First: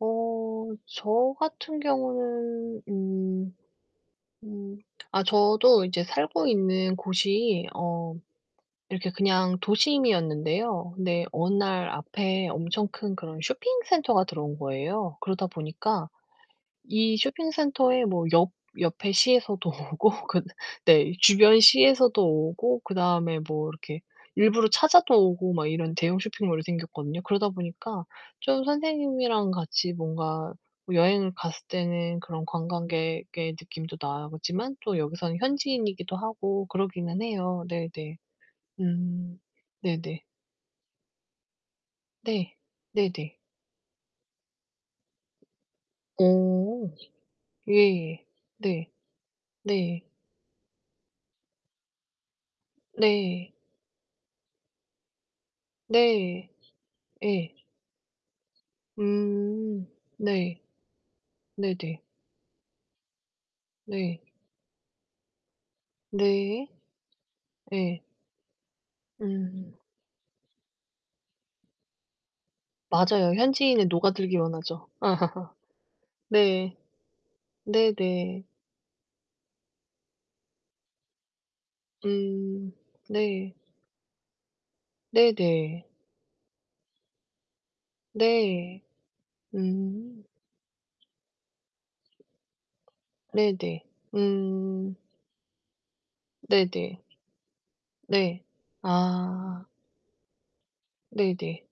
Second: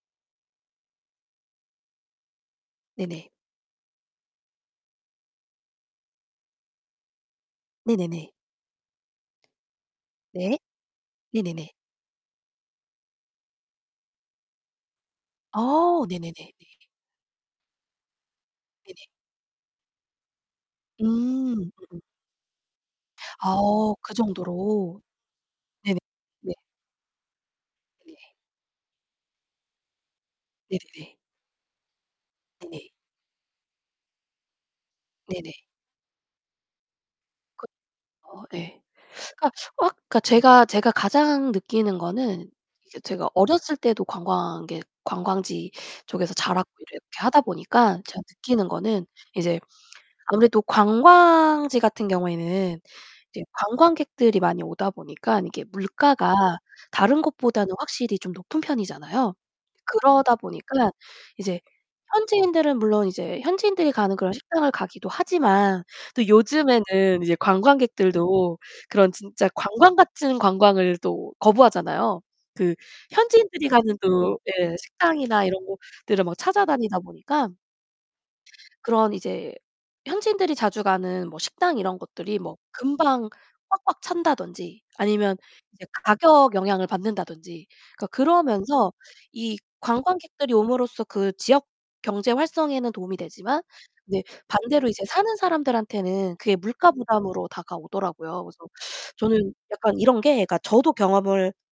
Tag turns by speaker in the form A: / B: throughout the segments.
A: 어. 저 같은 경우는
B: 네네.
A: 음. 음. 아, 저도 이제 살고 있는 곳이 어
B: 네네네.
A: 이렇게 그냥
B: 네.
A: 도심이었는데요. 근데 어느
B: 네네네.
A: 날 앞에 엄청 큰 그런 쇼핑 센터가 들어온 거예요. 그러다
B: 아
A: 보니까
B: 네네네 네.
A: 이 쇼핑 센터에 뭐 옆
B: 네네.
A: 옆에 시에서도 오고 그
B: 음
A: 네, 주변
B: 음음.
A: 시에서도 오고 그다음에 뭐
B: 아
A: 이렇게
B: 그
A: 일부러
B: 정도로.
A: 찾아도 오고 막 이런
B: 네.
A: 대형
B: 네.
A: 쇼핑몰이 생겼거든요. 그러다 보니까
B: 네.
A: 좀 선생님이랑 같이 뭔가 뭐
B: 네네네.
A: 여행을 갔을 때는 그런
B: 네네.
A: 관광객의 느낌도 나지만 또 여기서는
B: 네네.
A: 현지인이기도 하고 그러기는 해요.
B: 그
A: 네네.
B: 어, 예.
A: 음.
B: 그러니까 악
A: 네네.
B: 제가 제가 가장 느끼는 거는
A: 네.
B: 이게 제가
A: 네네.
B: 어렸을 때도 관광객 관광지 쪽에서 자랐고
A: 어.
B: 이렇게 하다 보니까 제가
A: 예예.
B: 느끼는
A: 네.
B: 거는 이제
A: 네.
B: 아무래도 관광지 같은 경우에는 이제
A: 네.
B: 관광객들이 많이 오다 보니깐 이게
A: 네.
B: 물가가 다른
A: 예.
B: 곳보다는 확실히 좀 높은 편이잖아요.
A: 음.
B: 그러다
A: 네.
B: 보니까 이제
A: 네네.
B: 현지인들은 물론 이제 현지인들이 가는
A: 네.
B: 그런 식당을 가기도 하지만 또
A: 네.
B: 요즘에는 이제
A: 예.
B: 관광객들도 그런 진짜
A: 음.
B: 관광 같은 관광을 또 거부하잖아요. 그
A: 맞아요.
B: 현지인들이
A: 현지인에
B: 가는
A: 녹아들기
B: 또 예
A: 원하죠..
B: 식당이나 이런 곳들을 막
A: 네.
B: 찾아다니다 보니까
A: 네네.
B: 그런 이제 현지인들이 자주 가는 뭐 식당 이런 것들이 뭐
A: 음.
B: 금방
A: 네.
B: 꽉꽉 찬다든지. 아니면
A: 네네.
B: 이제 가격 영향을 받는다든지. 그러니까
A: 네.
B: 그러면서 이
A: 음.
B: 관광객들이 옴으로써 그 지역 경제 활성에는 도움이 되지만
A: 네네.
B: 근데 반대로
A: 음.
B: 이제 사는 사람들한테는 그게 물가
A: 네네.
B: 부담으로
A: 네.
B: 다가오더라고요. 그래서 저는
A: 아.
B: 약간 이런 게 그러니까 저도 경험을
A: 네네.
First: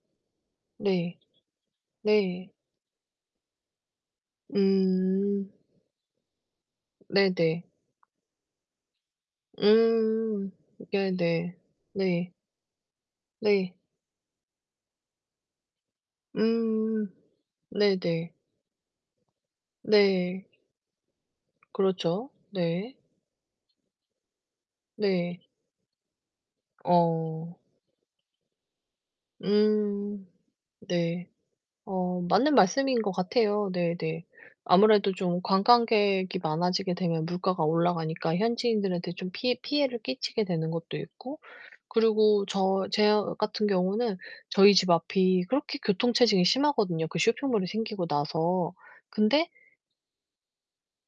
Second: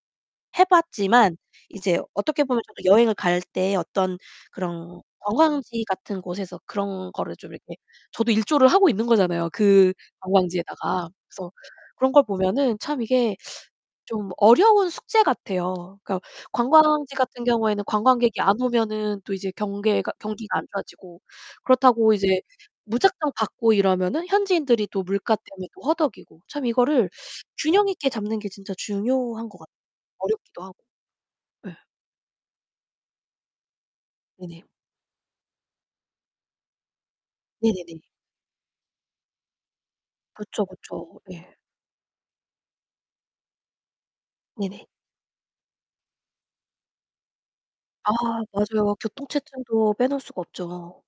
B: 해
A: 네.
B: 봤지만 이제 어떻게
A: 네.
B: 보면 저도 여행을 갈 때 어떤 그런
A: 음.
B: 관광지 같은 곳에서 그런 거를 좀
A: 네네.
B: 이렇게 저도 일조를 하고 있는 거잖아요, 그
A: 음.
B: 관광지에다가. 그래서
A: 네네.
B: 그런 걸
A: 네.
B: 보면은 참 이게
A: 네.
B: 좀 어려운 숙제 같아요. 그러니까
A: 음.
B: 관광지 같은 경우에는
A: 네네.
B: 관광객이 안 오면은 또 이제 경계가
A: 네.
B: 경기가 안 좋아지고. 그렇다고
A: 그렇죠.
B: 이제
A: 네.
B: 무작정 받고 이러면은 현지인들이 또 물가
A: 네.
B: 때문에 또 허덕이고. 참 이거를
A: 어.
B: 균형 있게 잡는 게 진짜 중요한 것 같
A: 음.
B: 어렵기도 하고.
A: 네.
B: 예.
A: 어 맞는 말씀인 것 같아요. 네네.
B: 네네.
A: 아무래도 좀 관광객이 많아지게 되면 물가가
B: 네네네.
A: 올라가니까 현지인들한테 좀 피해 피해를 끼치게
B: 그쵸
A: 되는 것도
B: 그쵸.
A: 있고.
B: 예.
A: 그리고 저 제 같은 경우는 저희
B: 네네.
A: 집 앞이 그렇게 교통체증이 심하거든요, 그 쇼핑몰이 생기고
B: 아,
A: 나서.
B: 맞아요.
A: 근데
B: 교통체증도 빼놓을 수가 없죠.